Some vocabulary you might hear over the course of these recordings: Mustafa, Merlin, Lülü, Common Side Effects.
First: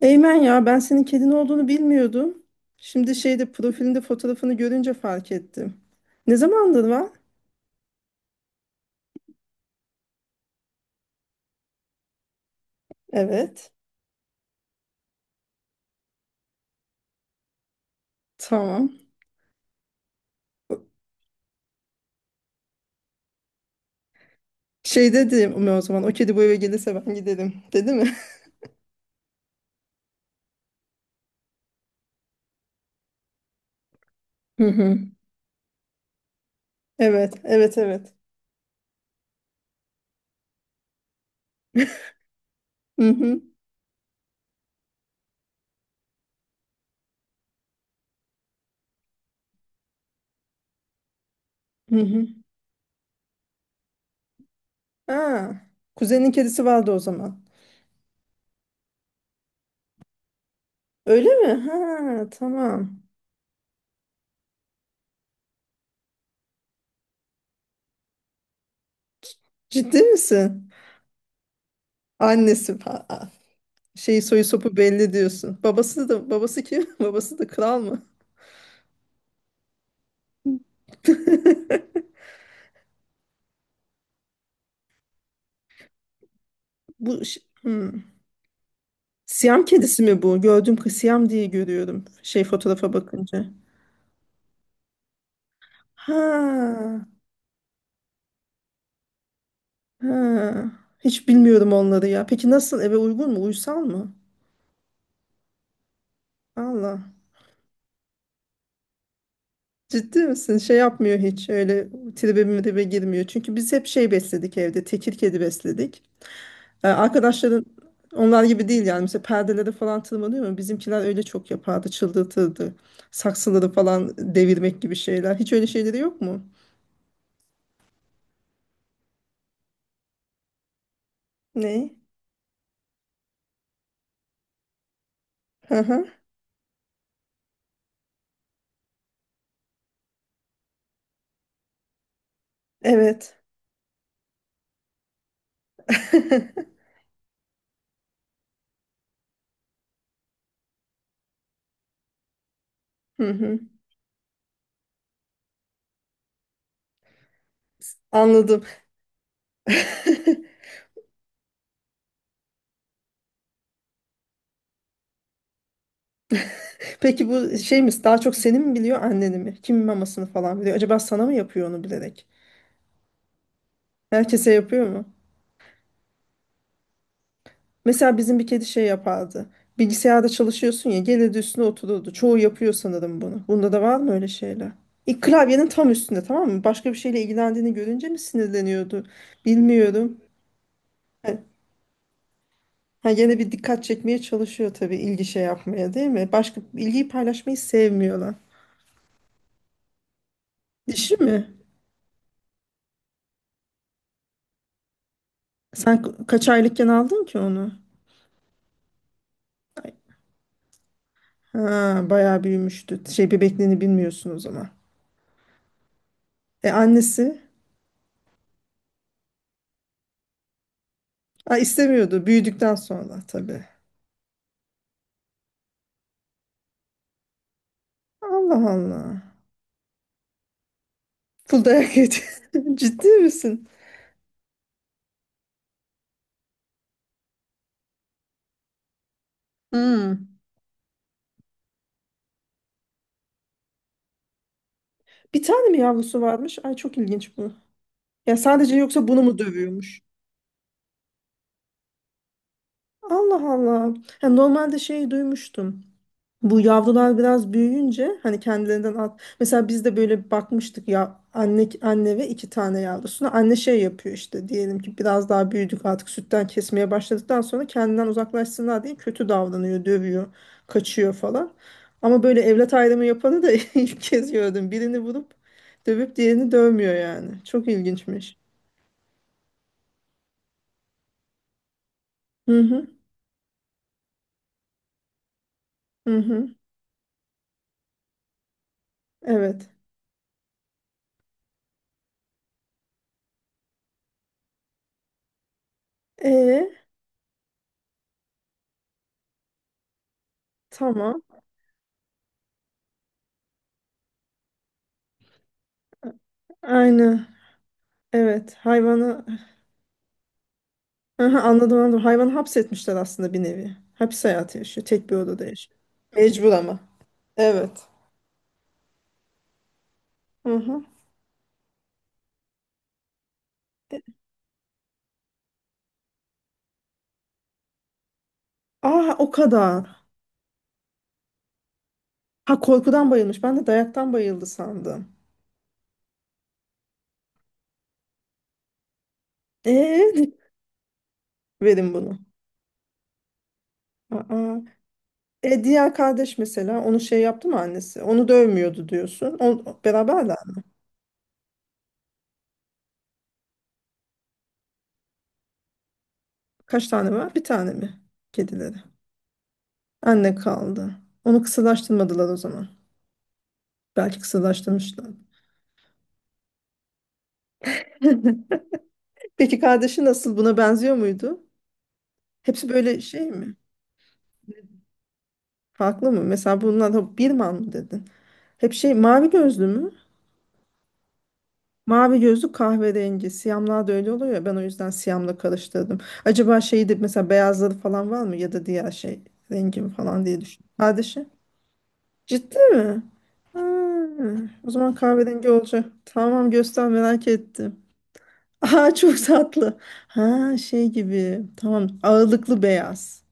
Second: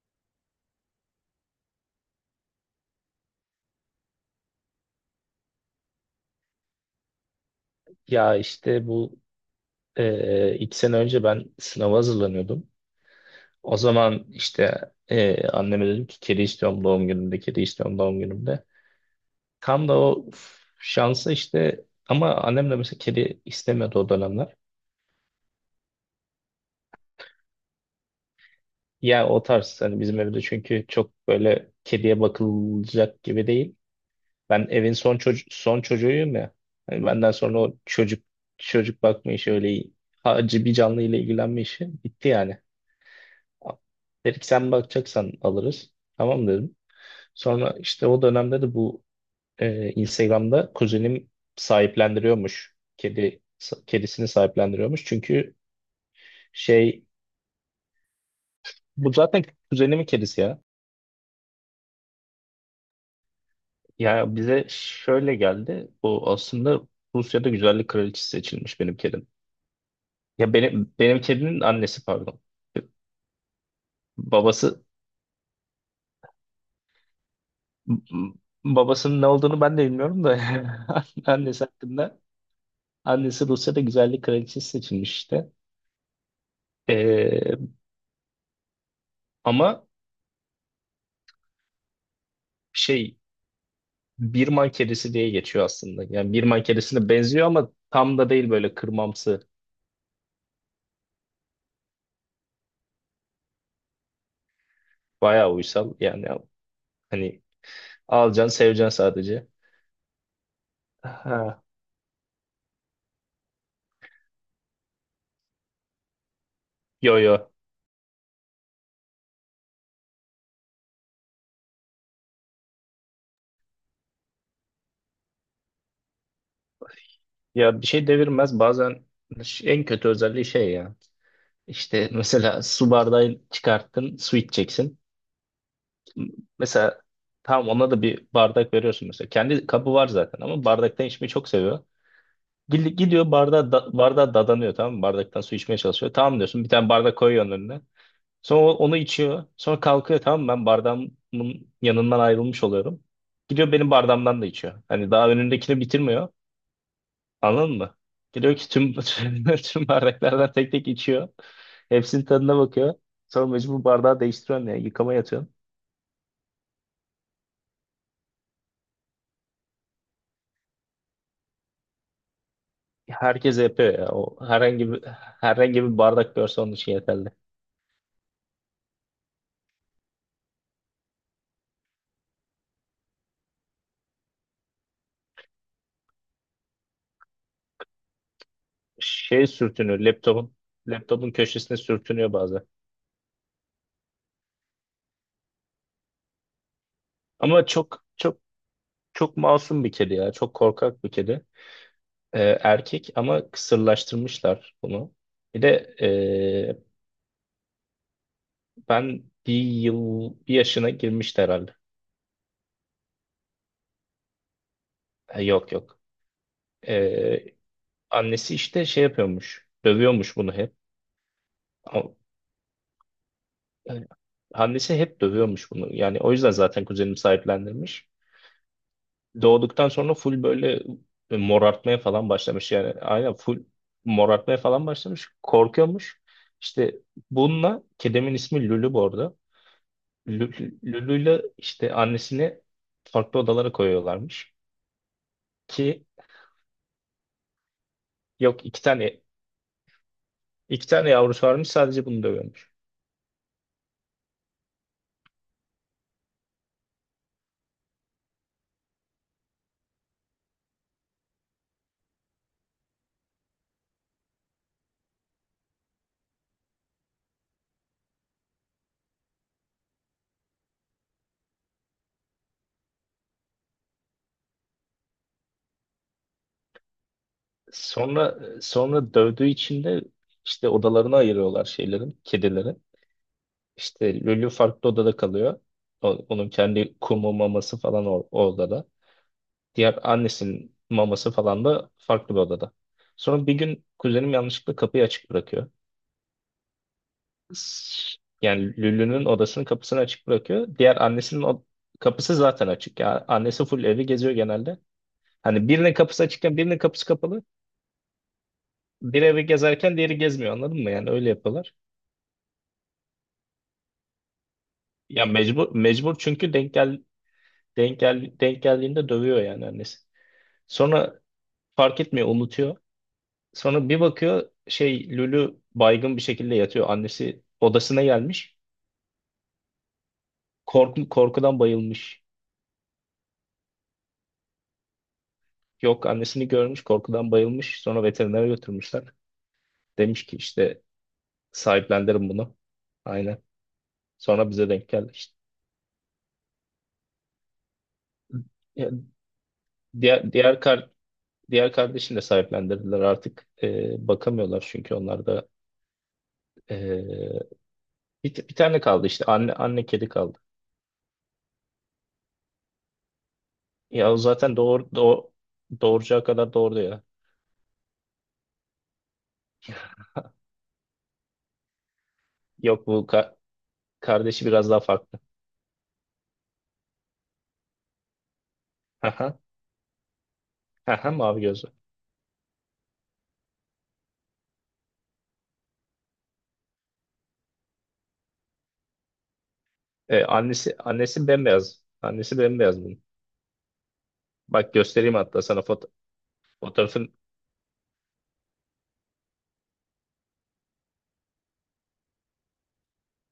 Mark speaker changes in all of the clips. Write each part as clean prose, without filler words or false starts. Speaker 1: Eymen ya ben senin kedin olduğunu bilmiyordum. Şimdi şeyde profilinde fotoğrafını görünce fark ettim. Ne zamandır var?
Speaker 2: Ya işte bu 2 sene önce ben sınava hazırlanıyordum.
Speaker 1: Evet.
Speaker 2: O zaman işte anneme dedim ki kedi istiyorum doğum günümde, kedi istiyorum doğum günümde.
Speaker 1: Tamam.
Speaker 2: Tam da o şansı işte ama annem de mesela kedi istemiyordu o dönemler.
Speaker 1: Şey dedi mi o zaman, o kedi bu eve gelirse ben giderim dedi mi?
Speaker 2: Ya o tarz hani, bizim evde çünkü çok böyle kediye bakılacak gibi değil.
Speaker 1: Hı
Speaker 2: Ben evin
Speaker 1: hı.
Speaker 2: son çocuğuyum ya. Hani benden
Speaker 1: Evet,
Speaker 2: sonra o
Speaker 1: evet, evet.
Speaker 2: çocuk bakma işi, öyle hacı bir canlı ile ilgilenme işi bitti yani.
Speaker 1: Hı hı.
Speaker 2: Dedi ki sen bakacaksan alırız. Tamam dedim. Sonra işte o dönemde de bu Instagram'da kuzenim
Speaker 1: Hı hı.
Speaker 2: sahiplendiriyormuş. Kedisini sahiplendiriyormuş. Çünkü
Speaker 1: Ha, kuzenin kedisi vardı o
Speaker 2: şey,
Speaker 1: zaman.
Speaker 2: bu zaten kuzenimin kedisi ya.
Speaker 1: Öyle mi? Ha, tamam.
Speaker 2: Ya bize şöyle geldi. Bu aslında Rusya'da güzellik kraliçesi seçilmiş benim kedim.
Speaker 1: Ciddi
Speaker 2: Ya
Speaker 1: misin?
Speaker 2: benim kedinin annesi, pardon.
Speaker 1: Annesi şey soyu sopu
Speaker 2: Babası
Speaker 1: belli diyorsun. Babası da babası kim? Babası da kral mı?
Speaker 2: babasının ne olduğunu ben de bilmiyorum da annesi hakkında. Annesi Rusya'da güzellik kraliçesi seçilmiş işte.
Speaker 1: Bu ş-
Speaker 2: Ee,
Speaker 1: Hmm. Siyam
Speaker 2: ama
Speaker 1: kedisi mi bu? Gördüm ki Siyam diye görüyorum. Şey fotoğrafa
Speaker 2: şey,
Speaker 1: bakınca.
Speaker 2: Birman kedisi diye geçiyor aslında. Yani Birman
Speaker 1: Ha,
Speaker 2: kedisine benziyor ama tam da değil, böyle kırmamsı.
Speaker 1: ha. Hiç bilmiyorum onları ya. Peki nasıl, eve uygun mu? Uysal mı?
Speaker 2: Bayağı uysal. Yani
Speaker 1: Allah.
Speaker 2: hani, alacaksın seveceksin sadece.
Speaker 1: Ciddi misin? Şey yapmıyor hiç.
Speaker 2: Ha.
Speaker 1: Öyle tribe mribe girmiyor. Çünkü biz hep şey besledik evde. Tekir kedi besledik.
Speaker 2: Yo yo.
Speaker 1: Arkadaşların onlar gibi değil yani. Mesela perdeleri falan tırmanıyor mu? Bizimkiler öyle çok yapardı. Çıldırtırdı. Saksıları falan devirmek gibi şeyler. Hiç öyle şeyleri yok mu?
Speaker 2: Ya bir şey devirmez. Bazen en kötü özelliği şey ya.
Speaker 1: Ne?
Speaker 2: İşte mesela, su bardağı çıkarttın, su içeceksin.
Speaker 1: Hı hı.
Speaker 2: Mesela tam ona da bir bardak veriyorsun mesela. Kendi kabı var zaten ama bardaktan içmeyi çok seviyor. Gidiyor
Speaker 1: Evet.
Speaker 2: bardağa, bardağa dadanıyor, tamam mı? Bardaktan su içmeye çalışıyor. Tamam diyorsun, bir tane bardak koyuyorsun önüne. Sonra onu içiyor. Sonra kalkıyor, tamam mı? Ben bardağımın yanından ayrılmış oluyorum.
Speaker 1: Hı hı.
Speaker 2: Gidiyor benim bardağımdan da içiyor. Hani daha önündekini bitirmiyor. Anladın mı? Gidiyor
Speaker 1: Anladım.
Speaker 2: ki tüm, tüm bardaklardan tek tek içiyor. Hepsinin tadına bakıyor. Sonra mecbur bardağı değiştiriyorsun ya. Yıkamaya atıyorsun.
Speaker 1: Peki bu şey mi, daha çok seni mi biliyor anneni mi? Kimin mamasını falan biliyor? Acaba sana mı yapıyor onu bilerek?
Speaker 2: Herkes yapıyor ya. O
Speaker 1: Herkese yapıyor
Speaker 2: herhangi bir,
Speaker 1: mu?
Speaker 2: herhangi bir bardak görse onun için yeterli.
Speaker 1: Mesela bizim bir kedi şey yapardı. Bilgisayarda çalışıyorsun ya, gelirdi üstüne otururdu. Çoğu yapıyor sanırım bunu. Bunda da var mı öyle şeyler? İlk klavyenin tam üstünde, tamam mı? Başka bir şeyle ilgilendiğini görünce mi sinirleniyordu?
Speaker 2: Şey sürtünüyor
Speaker 1: Bilmiyorum.
Speaker 2: laptopun
Speaker 1: Ha,
Speaker 2: laptopun köşesine sürtünüyor bazen.
Speaker 1: ha, gene bir dikkat çekmeye çalışıyor tabii, ilgi şey yapmaya değil mi? Başka ilgiyi paylaşmayı
Speaker 2: Ama çok
Speaker 1: sevmiyorlar.
Speaker 2: çok çok masum bir kedi ya. Çok korkak bir
Speaker 1: Dişi
Speaker 2: kedi.
Speaker 1: mi?
Speaker 2: Erkek ama kısırlaştırmışlar bunu. Bir de
Speaker 1: Sen kaç aylıkken aldın ki onu?
Speaker 2: ben
Speaker 1: Ay,
Speaker 2: bir yaşına girmişti herhalde.
Speaker 1: ha, bayağı büyümüştü. Şey bebekliğini bilmiyorsun o zaman.
Speaker 2: Ha, yok yok.
Speaker 1: E annesi?
Speaker 2: Ee, Annesi işte şey yapıyormuş. Dövüyormuş bunu hep.
Speaker 1: Ha,
Speaker 2: Ama-
Speaker 1: istemiyordu. Büyüdükten sonra tabii.
Speaker 2: yani annesi hep dövüyormuş bunu. Yani o yüzden zaten kuzenim sahiplendirmiş.
Speaker 1: Allah Allah.
Speaker 2: Doğduktan sonra full böyle
Speaker 1: Full dayak
Speaker 2: morartmaya
Speaker 1: yedi.
Speaker 2: falan başlamış, yani
Speaker 1: Ciddi
Speaker 2: aynen
Speaker 1: misin?
Speaker 2: full morartmaya falan başlamış, korkuyormuş işte bununla. Kedimin ismi Lülü bu arada.
Speaker 1: Hmm.
Speaker 2: Lülü'yle işte annesini farklı odalara koyuyorlarmış
Speaker 1: Bir tane mi
Speaker 2: ki,
Speaker 1: yavrusu varmış? Ay çok ilginç bu. Ya
Speaker 2: yok,
Speaker 1: sadece
Speaker 2: iki
Speaker 1: yoksa
Speaker 2: tane
Speaker 1: bunu mu dövüyormuş?
Speaker 2: iki tane yavrusu varmış, sadece bunu dövüyormuş.
Speaker 1: Allah Allah. Ya normalde şey duymuştum. Bu yavrular biraz büyüyünce hani kendilerinden at. Mesela biz de böyle bakmıştık ya, anne ve iki tane yavrusuna. Anne şey yapıyor işte, diyelim ki biraz daha büyüdük artık, sütten kesmeye başladıktan sonra kendinden uzaklaşsınlar diye kötü davranıyor, dövüyor, kaçıyor falan. Ama böyle evlat ayrımı yapanı da ilk kez gördüm. Birini vurup dövüp diğerini dövmüyor yani. Çok ilginçmiş.
Speaker 2: Sonra dövdüğü için de işte odalarına ayırıyorlar şeylerin
Speaker 1: Hı
Speaker 2: kedileri.
Speaker 1: hı,
Speaker 2: İşte Lülü farklı odada kalıyor.
Speaker 1: hı hı.
Speaker 2: Onun kendi kumu, maması falan o odada.
Speaker 1: Evet.
Speaker 2: Diğer annesinin maması falan da farklı bir odada. Sonra bir gün kuzenim yanlışlıkla kapıyı açık bırakıyor.
Speaker 1: E
Speaker 2: Yani Lülü'nün odasının kapısını açık bırakıyor. Diğer
Speaker 1: tamam.
Speaker 2: annesinin o kapısı zaten açık. Yani annesi full evi geziyor genelde. Hani birinin kapısı açıkken birinin kapısı
Speaker 1: Aynı.
Speaker 2: kapalı.
Speaker 1: Evet.
Speaker 2: Bir
Speaker 1: Hayvanı
Speaker 2: evi gezerken diğeri gezmiyor, anladın mı? Yani öyle
Speaker 1: aha,
Speaker 2: yapıyorlar.
Speaker 1: anladım, anladım. Hayvanı hapsetmişler aslında, bir nevi. Hapis hayatı yaşıyor. Tek bir
Speaker 2: Ya
Speaker 1: odada
Speaker 2: mecbur
Speaker 1: yaşıyor.
Speaker 2: mecbur
Speaker 1: Mecbur
Speaker 2: çünkü denk
Speaker 1: ama.
Speaker 2: gel
Speaker 1: Evet.
Speaker 2: denk gel denk geldiğinde dövüyor yani annesi.
Speaker 1: Aha.
Speaker 2: Sonra fark etmiyor, unutuyor. Sonra
Speaker 1: E,
Speaker 2: bir bakıyor şey, Lülü baygın bir şekilde yatıyor. Annesi odasına gelmiş.
Speaker 1: aa o kadar.
Speaker 2: Korkudan bayılmış.
Speaker 1: Ha, korkudan bayılmış. Ben de dayaktan bayıldı sandım.
Speaker 2: Yok, annesini görmüş, korkudan bayılmış. Sonra veterinere götürmüşler. Demiş
Speaker 1: Eee
Speaker 2: ki işte
Speaker 1: verin bunu.
Speaker 2: sahiplendirin bunu. Aynen. Sonra
Speaker 1: Aa.
Speaker 2: bize denk geldi işte.
Speaker 1: E diğer kardeş mesela onu şey yaptı mı annesi? Onu dövmüyordu
Speaker 2: Ya,
Speaker 1: diyorsun. O,
Speaker 2: diğer
Speaker 1: beraberler
Speaker 2: diğer
Speaker 1: mi?
Speaker 2: kar diğer kardeşini de sahiplendirdiler artık. Bakamıyorlar çünkü onlar da
Speaker 1: Kaç tane var? Bir
Speaker 2: ee,
Speaker 1: tane mi?
Speaker 2: bir, bir
Speaker 1: Kedileri.
Speaker 2: tane kaldı işte, anne kedi
Speaker 1: Anne
Speaker 2: kaldı.
Speaker 1: kaldı. Onu kısırlaştırmadılar o zaman.
Speaker 2: Ya o
Speaker 1: Belki
Speaker 2: zaten doğur,
Speaker 1: kısırlaştırmışlar.
Speaker 2: doğ, doğuracağı kadar doğurdu ya.
Speaker 1: Peki kardeşi nasıl? Buna benziyor muydu? Hepsi
Speaker 2: Yok,
Speaker 1: böyle
Speaker 2: bu
Speaker 1: şey mi?
Speaker 2: kardeşi biraz daha farklı.
Speaker 1: Farklı mı? Mesela bunlar da Birman mı dedin? Hep şey mavi
Speaker 2: Haha,
Speaker 1: gözlü mü?
Speaker 2: haha, mavi gözlü.
Speaker 1: Mavi gözlü, kahverengi. Siyamlar da öyle oluyor ya, ben o yüzden siyamla karıştırdım. Acaba şeyi de, mesela beyazları falan var mı ya da diğer şey rengi mi
Speaker 2: E,
Speaker 1: falan diye düşün.
Speaker 2: annesi
Speaker 1: Kardeşi.
Speaker 2: annesi bembeyaz. Annesi
Speaker 1: Ciddi
Speaker 2: bembeyaz bunun.
Speaker 1: mi? Ha, o
Speaker 2: Bak,
Speaker 1: zaman
Speaker 2: göstereyim hatta
Speaker 1: kahverengi
Speaker 2: sana foto
Speaker 1: olacak. Tamam, göster
Speaker 2: fotoğrafın.
Speaker 1: merak ettim. Aa çok tatlı. Ha şey gibi. Tamam, ağırlıklı beyaz.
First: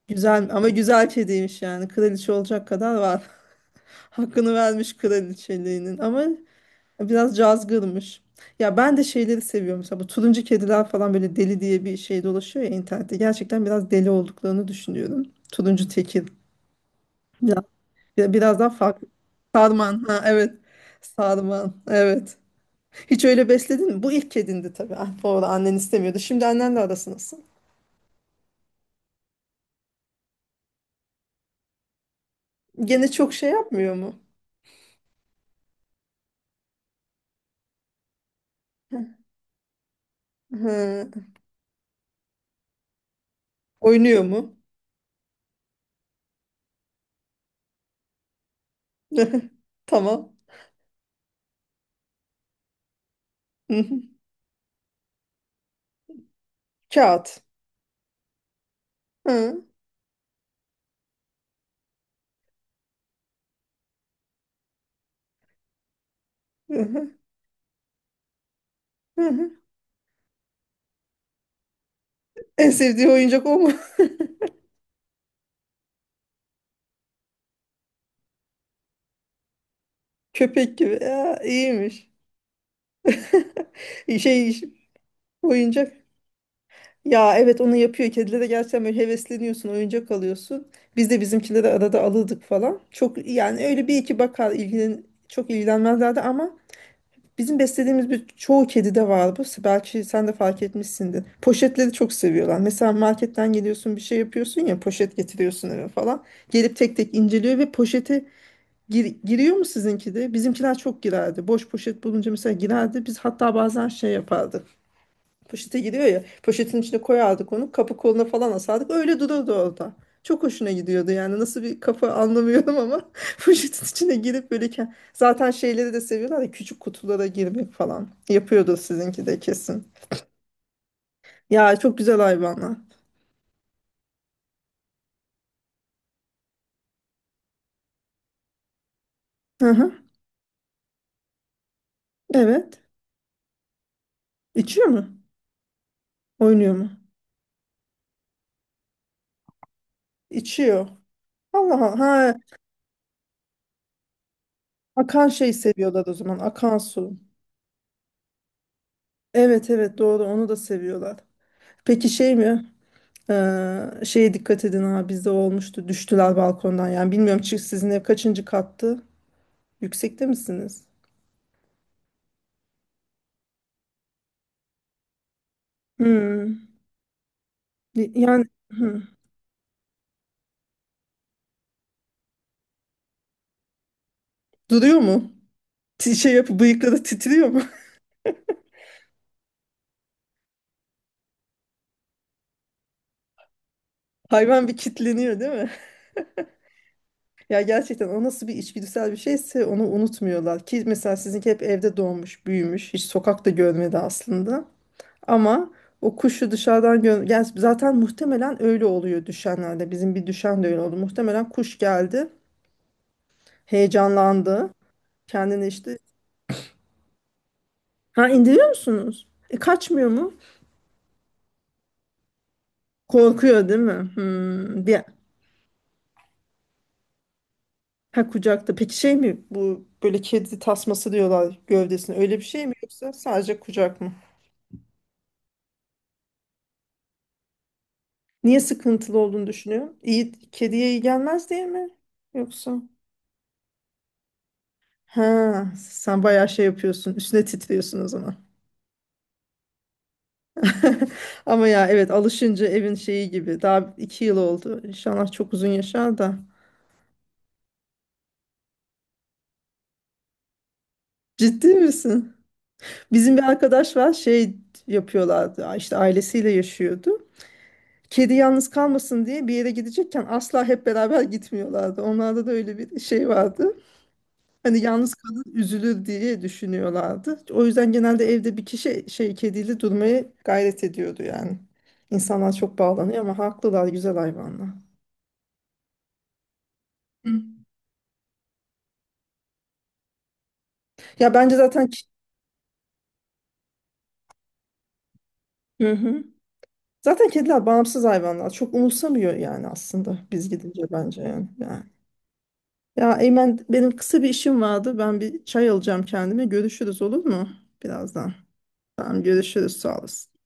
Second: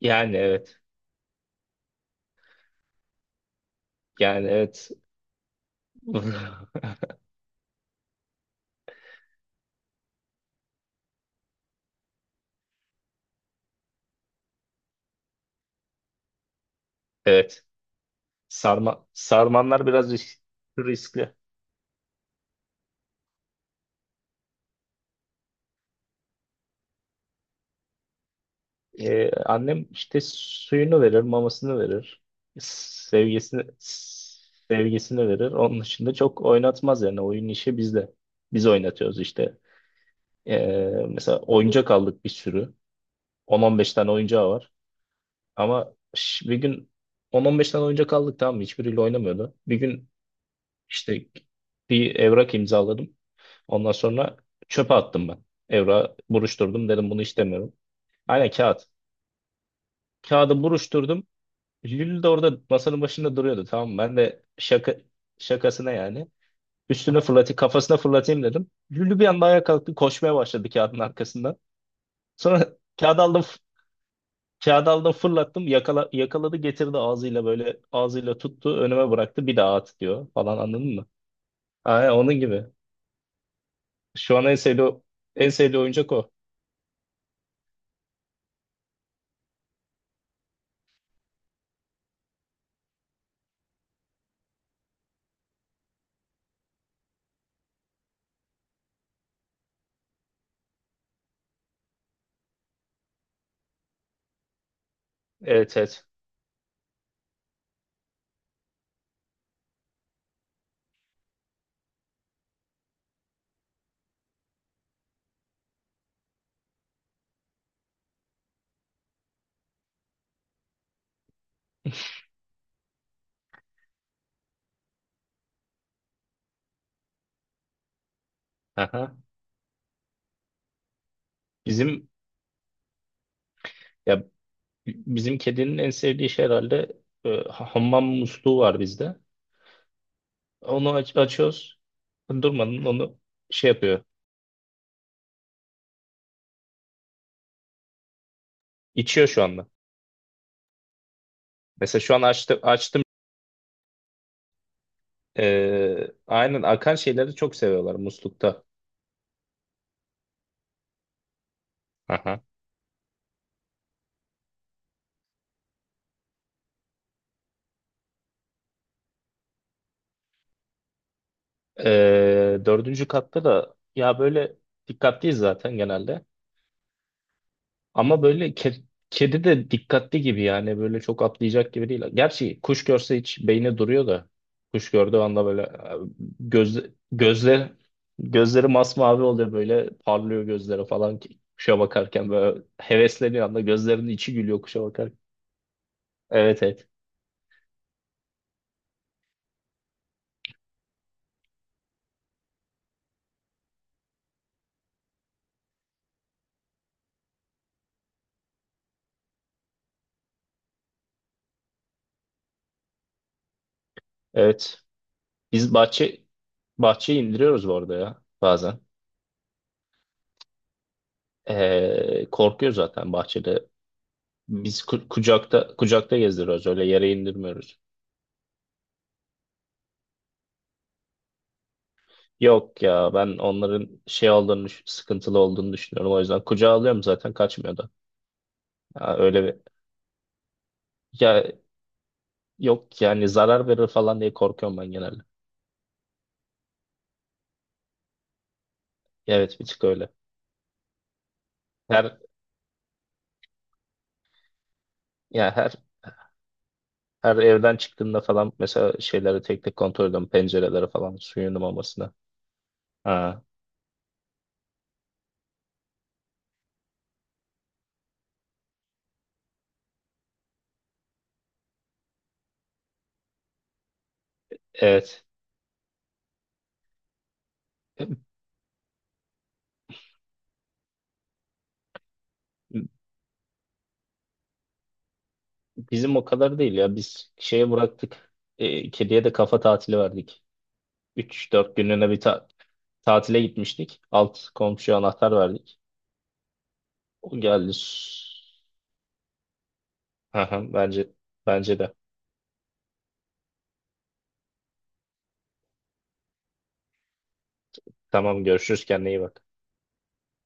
Speaker 2: Yani
Speaker 1: Güzel ama,
Speaker 2: evet.
Speaker 1: güzel kediymiş yani. Kraliçe olacak kadar var.
Speaker 2: Yani
Speaker 1: Hakkını
Speaker 2: evet.
Speaker 1: vermiş kraliçeliğinin ama biraz cazgırmış. Ya ben de şeyleri seviyorum. Mesela bu turuncu kediler falan böyle deli diye bir şey dolaşıyor ya internette. Gerçekten biraz deli olduklarını düşünüyorum. Turuncu tekir. Biraz,
Speaker 2: Evet.
Speaker 1: biraz daha farklı.
Speaker 2: Sarmanlar
Speaker 1: Sarman.
Speaker 2: biraz
Speaker 1: Ha, evet.
Speaker 2: riskli.
Speaker 1: Sarman. Evet. Hiç öyle besledin mi? Bu ilk kedindi tabii. Ah, bu arada annen istemiyordu. Şimdi annenle arası nasıl?
Speaker 2: Annem işte suyunu verir, mamasını verir.
Speaker 1: Gene çok şey
Speaker 2: Sevgisini
Speaker 1: yapmıyor mu?
Speaker 2: sevgisini verir. Onun dışında çok oynatmaz yani. Oyun işi bizde. Biz oynatıyoruz işte. E,
Speaker 1: Hı.
Speaker 2: Mesela oyuncak aldık bir sürü. 10-15 tane
Speaker 1: Oynuyor
Speaker 2: oyuncağı
Speaker 1: mu?
Speaker 2: var. Ama bir gün 10-15 tane oyuncak aldık, tamam mı? Hiçbiriyle oynamıyordu. Bir gün
Speaker 1: Tamam.
Speaker 2: işte bir evrak imzaladım.
Speaker 1: Hı
Speaker 2: Ondan
Speaker 1: hı.
Speaker 2: sonra çöpe attım ben. Evrağı buruşturdum. Dedim bunu
Speaker 1: Kağıt.
Speaker 2: istemiyorum. Aynen, kağıt.
Speaker 1: Hı.
Speaker 2: Kağıdı buruşturdum. Lül de orada masanın başında duruyordu, tamam mı? Ben de şaka, şakasına. Üstüne fırlatayım, kafasına fırlatayım dedim. Lülü
Speaker 1: Hı
Speaker 2: bir anda
Speaker 1: hı.
Speaker 2: ayağa kalktı, koşmaya başladı kağıdın arkasından. Sonra
Speaker 1: En sevdiği
Speaker 2: kağıdı aldım,
Speaker 1: oyuncak o mu?
Speaker 2: Çağdal'da fırlattım, yakala, yakaladı, getirdi ağzıyla, böyle ağzıyla tuttu, önüme bıraktı, bir daha at diyor falan,
Speaker 1: Köpek
Speaker 2: anladın
Speaker 1: gibi.
Speaker 2: mı?
Speaker 1: Ya,
Speaker 2: Aynen
Speaker 1: iyiymiş.
Speaker 2: onun gibi. Şu an en
Speaker 1: Şey
Speaker 2: sevdiği, en sevdiği
Speaker 1: oyuncak.
Speaker 2: oyuncak o.
Speaker 1: Ya evet, onu yapıyor. Kedilere gerçekten böyle hevesleniyorsun. Oyuncak alıyorsun. Biz de bizimkinde de arada alırdık falan. Çok yani öyle bir iki bakar, ilgilen çok ilgilenmezlerdi ama bizim beslediğimiz bir çoğu kedide var bu. Belki sen de fark etmişsindir. Poşetleri çok seviyorlar. Mesela marketten geliyorsun bir şey yapıyorsun ya, poşet getiriyorsun
Speaker 2: Evet
Speaker 1: eve
Speaker 2: evet.
Speaker 1: falan. Gelip tek tek inceliyor ve poşeti giriyor mu sizinki de? Bizimkiler çok girerdi. Boş poşet bulunca mesela girerdi. Biz hatta bazen şey yapardık. Poşete giriyor ya. Poşetin içine koyardık onu. Kapı koluna falan asardık. Öyle dururdu orada. Çok hoşuna gidiyordu yani. Nasıl bir kafa anlamıyorum ama poşetin içine girip böyle zaten şeyleri de seviyorlar ya, küçük kutulara girmek falan. Yapıyordu
Speaker 2: Aha.
Speaker 1: sizinki de kesin. Ya çok
Speaker 2: Bizim
Speaker 1: güzel hayvanlar.
Speaker 2: ya bizim kedinin en sevdiği şey herhalde, hammam musluğu var bizde.
Speaker 1: Hı hı.
Speaker 2: Onu açıyoruz.
Speaker 1: Evet.
Speaker 2: Durmadan onu şey yapıyor.
Speaker 1: İçiyor mu? Oynuyor mu?
Speaker 2: İçiyor şu anda.
Speaker 1: İçiyor. Allah Allah.
Speaker 2: Mesela şu an
Speaker 1: Ha,
Speaker 2: açtı, açtım.
Speaker 1: akan şey seviyorlar o zaman.
Speaker 2: Aynen,
Speaker 1: Akan
Speaker 2: akan
Speaker 1: su.
Speaker 2: şeyleri çok seviyorlar muslukta.
Speaker 1: Evet, evet doğru, onu da seviyorlar. Peki şey
Speaker 2: Aha.
Speaker 1: mi? Şeye dikkat edin, ha bizde olmuştu. Düştüler balkondan, yani bilmiyorum sizin ev kaçıncı kattı? Yüksekte misiniz?
Speaker 2: 4. katta da ya, böyle dikkatliyiz zaten genelde.
Speaker 1: Hmm. Y-
Speaker 2: Ama
Speaker 1: Yani
Speaker 2: böyle
Speaker 1: hmm.
Speaker 2: kedi de dikkatli gibi yani, böyle çok atlayacak gibi değil. Gerçi kuş görse hiç beyni duruyor da, kuş
Speaker 1: Duruyor
Speaker 2: gördüğü
Speaker 1: mu?
Speaker 2: anda böyle
Speaker 1: Şey yapıp
Speaker 2: göz
Speaker 1: bıyıkları titriyor mu?
Speaker 2: gözler gözleri masmavi oluyor, böyle parlıyor gözleri falan, ki kuşa bakarken böyle hevesleniyor anda, gözlerinin içi gülüyor
Speaker 1: Hayvan bir
Speaker 2: kuşa bakarken.
Speaker 1: kitleniyor değil mi?
Speaker 2: Evet evet.
Speaker 1: Ya gerçekten, o nasıl bir içgüdüsel bir şeyse onu unutmuyorlar. Ki mesela sizinki hep evde doğmuş, büyümüş, hiç sokakta görmedi aslında. Ama o kuşu dışarıdan yani zaten muhtemelen öyle oluyor düşenlerde. Bizim bir düşen de öyle oldu. Muhtemelen kuş geldi, heyecanlandı.
Speaker 2: Evet.
Speaker 1: Kendini
Speaker 2: Biz
Speaker 1: işte
Speaker 2: bahçeyi indiriyoruz bu arada ya
Speaker 1: ha, indiriyor
Speaker 2: bazen.
Speaker 1: musunuz? Kaçmıyor mu?
Speaker 2: Korkuyor zaten bahçede.
Speaker 1: Korkuyor değil mi?
Speaker 2: Biz
Speaker 1: Hmm, bir
Speaker 2: kucakta kucakta gezdiriyoruz, öyle yere indirmiyoruz.
Speaker 1: ha kucakta. Peki şey mi bu, böyle kedi tasması diyorlar gövdesine, öyle bir şey mi
Speaker 2: Yok
Speaker 1: yoksa
Speaker 2: ya, ben
Speaker 1: sadece kucak
Speaker 2: onların
Speaker 1: mı?
Speaker 2: sıkıntılı olduğunu düşünüyorum, o yüzden kucağa alıyorum, zaten kaçmıyor da.
Speaker 1: Niye
Speaker 2: Ya
Speaker 1: sıkıntılı
Speaker 2: öyle
Speaker 1: olduğunu
Speaker 2: bir
Speaker 1: düşünüyorum? İyi, kediye iyi
Speaker 2: ya
Speaker 1: gelmez diye mi? Yoksa?
Speaker 2: yok yani, zarar verir falan diye korkuyorum ben genelde.
Speaker 1: Ha, sen bayağı şey yapıyorsun. Üstüne titriyorsun o zaman.
Speaker 2: Evet, bir tık öyle.
Speaker 1: Ama ya evet,
Speaker 2: Her
Speaker 1: alışınca evin şeyi gibi. Daha iki yıl oldu. İnşallah
Speaker 2: ya
Speaker 1: çok uzun
Speaker 2: her
Speaker 1: yaşar da.
Speaker 2: her evden çıktığımda falan mesela şeyleri tek tek kontrol ediyorum, pencereleri falan, suyun
Speaker 1: Ciddi
Speaker 2: mamasına.
Speaker 1: misin? Bizim bir
Speaker 2: Ha,
Speaker 1: arkadaş var, şey yapıyorlardı. İşte ailesiyle yaşıyordu. Kedi yalnız kalmasın diye bir yere gidecekken asla hep beraber gitmiyorlardı. Onlarda da öyle bir şey vardı. Hani yalnız
Speaker 2: evet.
Speaker 1: kadın üzülür diye düşünüyorlardı. O yüzden genelde evde bir kişi şey kediyle durmaya gayret ediyordu yani. İnsanlar çok bağlanıyor ama haklılar, güzel hayvanlar.
Speaker 2: Bizim o kadar değil ya, biz
Speaker 1: Hı.
Speaker 2: şeye bıraktık. Kediye de kafa tatili verdik.
Speaker 1: Ya
Speaker 2: üç
Speaker 1: bence
Speaker 2: dört
Speaker 1: zaten ki-
Speaker 2: günlüğüne bir tatile gitmiştik. Alt komşuya anahtar verdik.
Speaker 1: Hı hı. Zaten
Speaker 2: O
Speaker 1: kediler
Speaker 2: geldi.
Speaker 1: bağımsız hayvanlar. Çok umursamıyor yani, aslında
Speaker 2: Hı
Speaker 1: biz
Speaker 2: hı,
Speaker 1: gidince
Speaker 2: Bence
Speaker 1: bence yani.
Speaker 2: bence
Speaker 1: Yani.
Speaker 2: de.
Speaker 1: Ya Eymen, benim kısa bir işim vardı. Ben bir çay alacağım kendime. Görüşürüz olur mu? Birazdan.
Speaker 2: Tamam, görüşürüz, kendine iyi
Speaker 1: Tamam,
Speaker 2: bak.
Speaker 1: görüşürüz sağ olasın.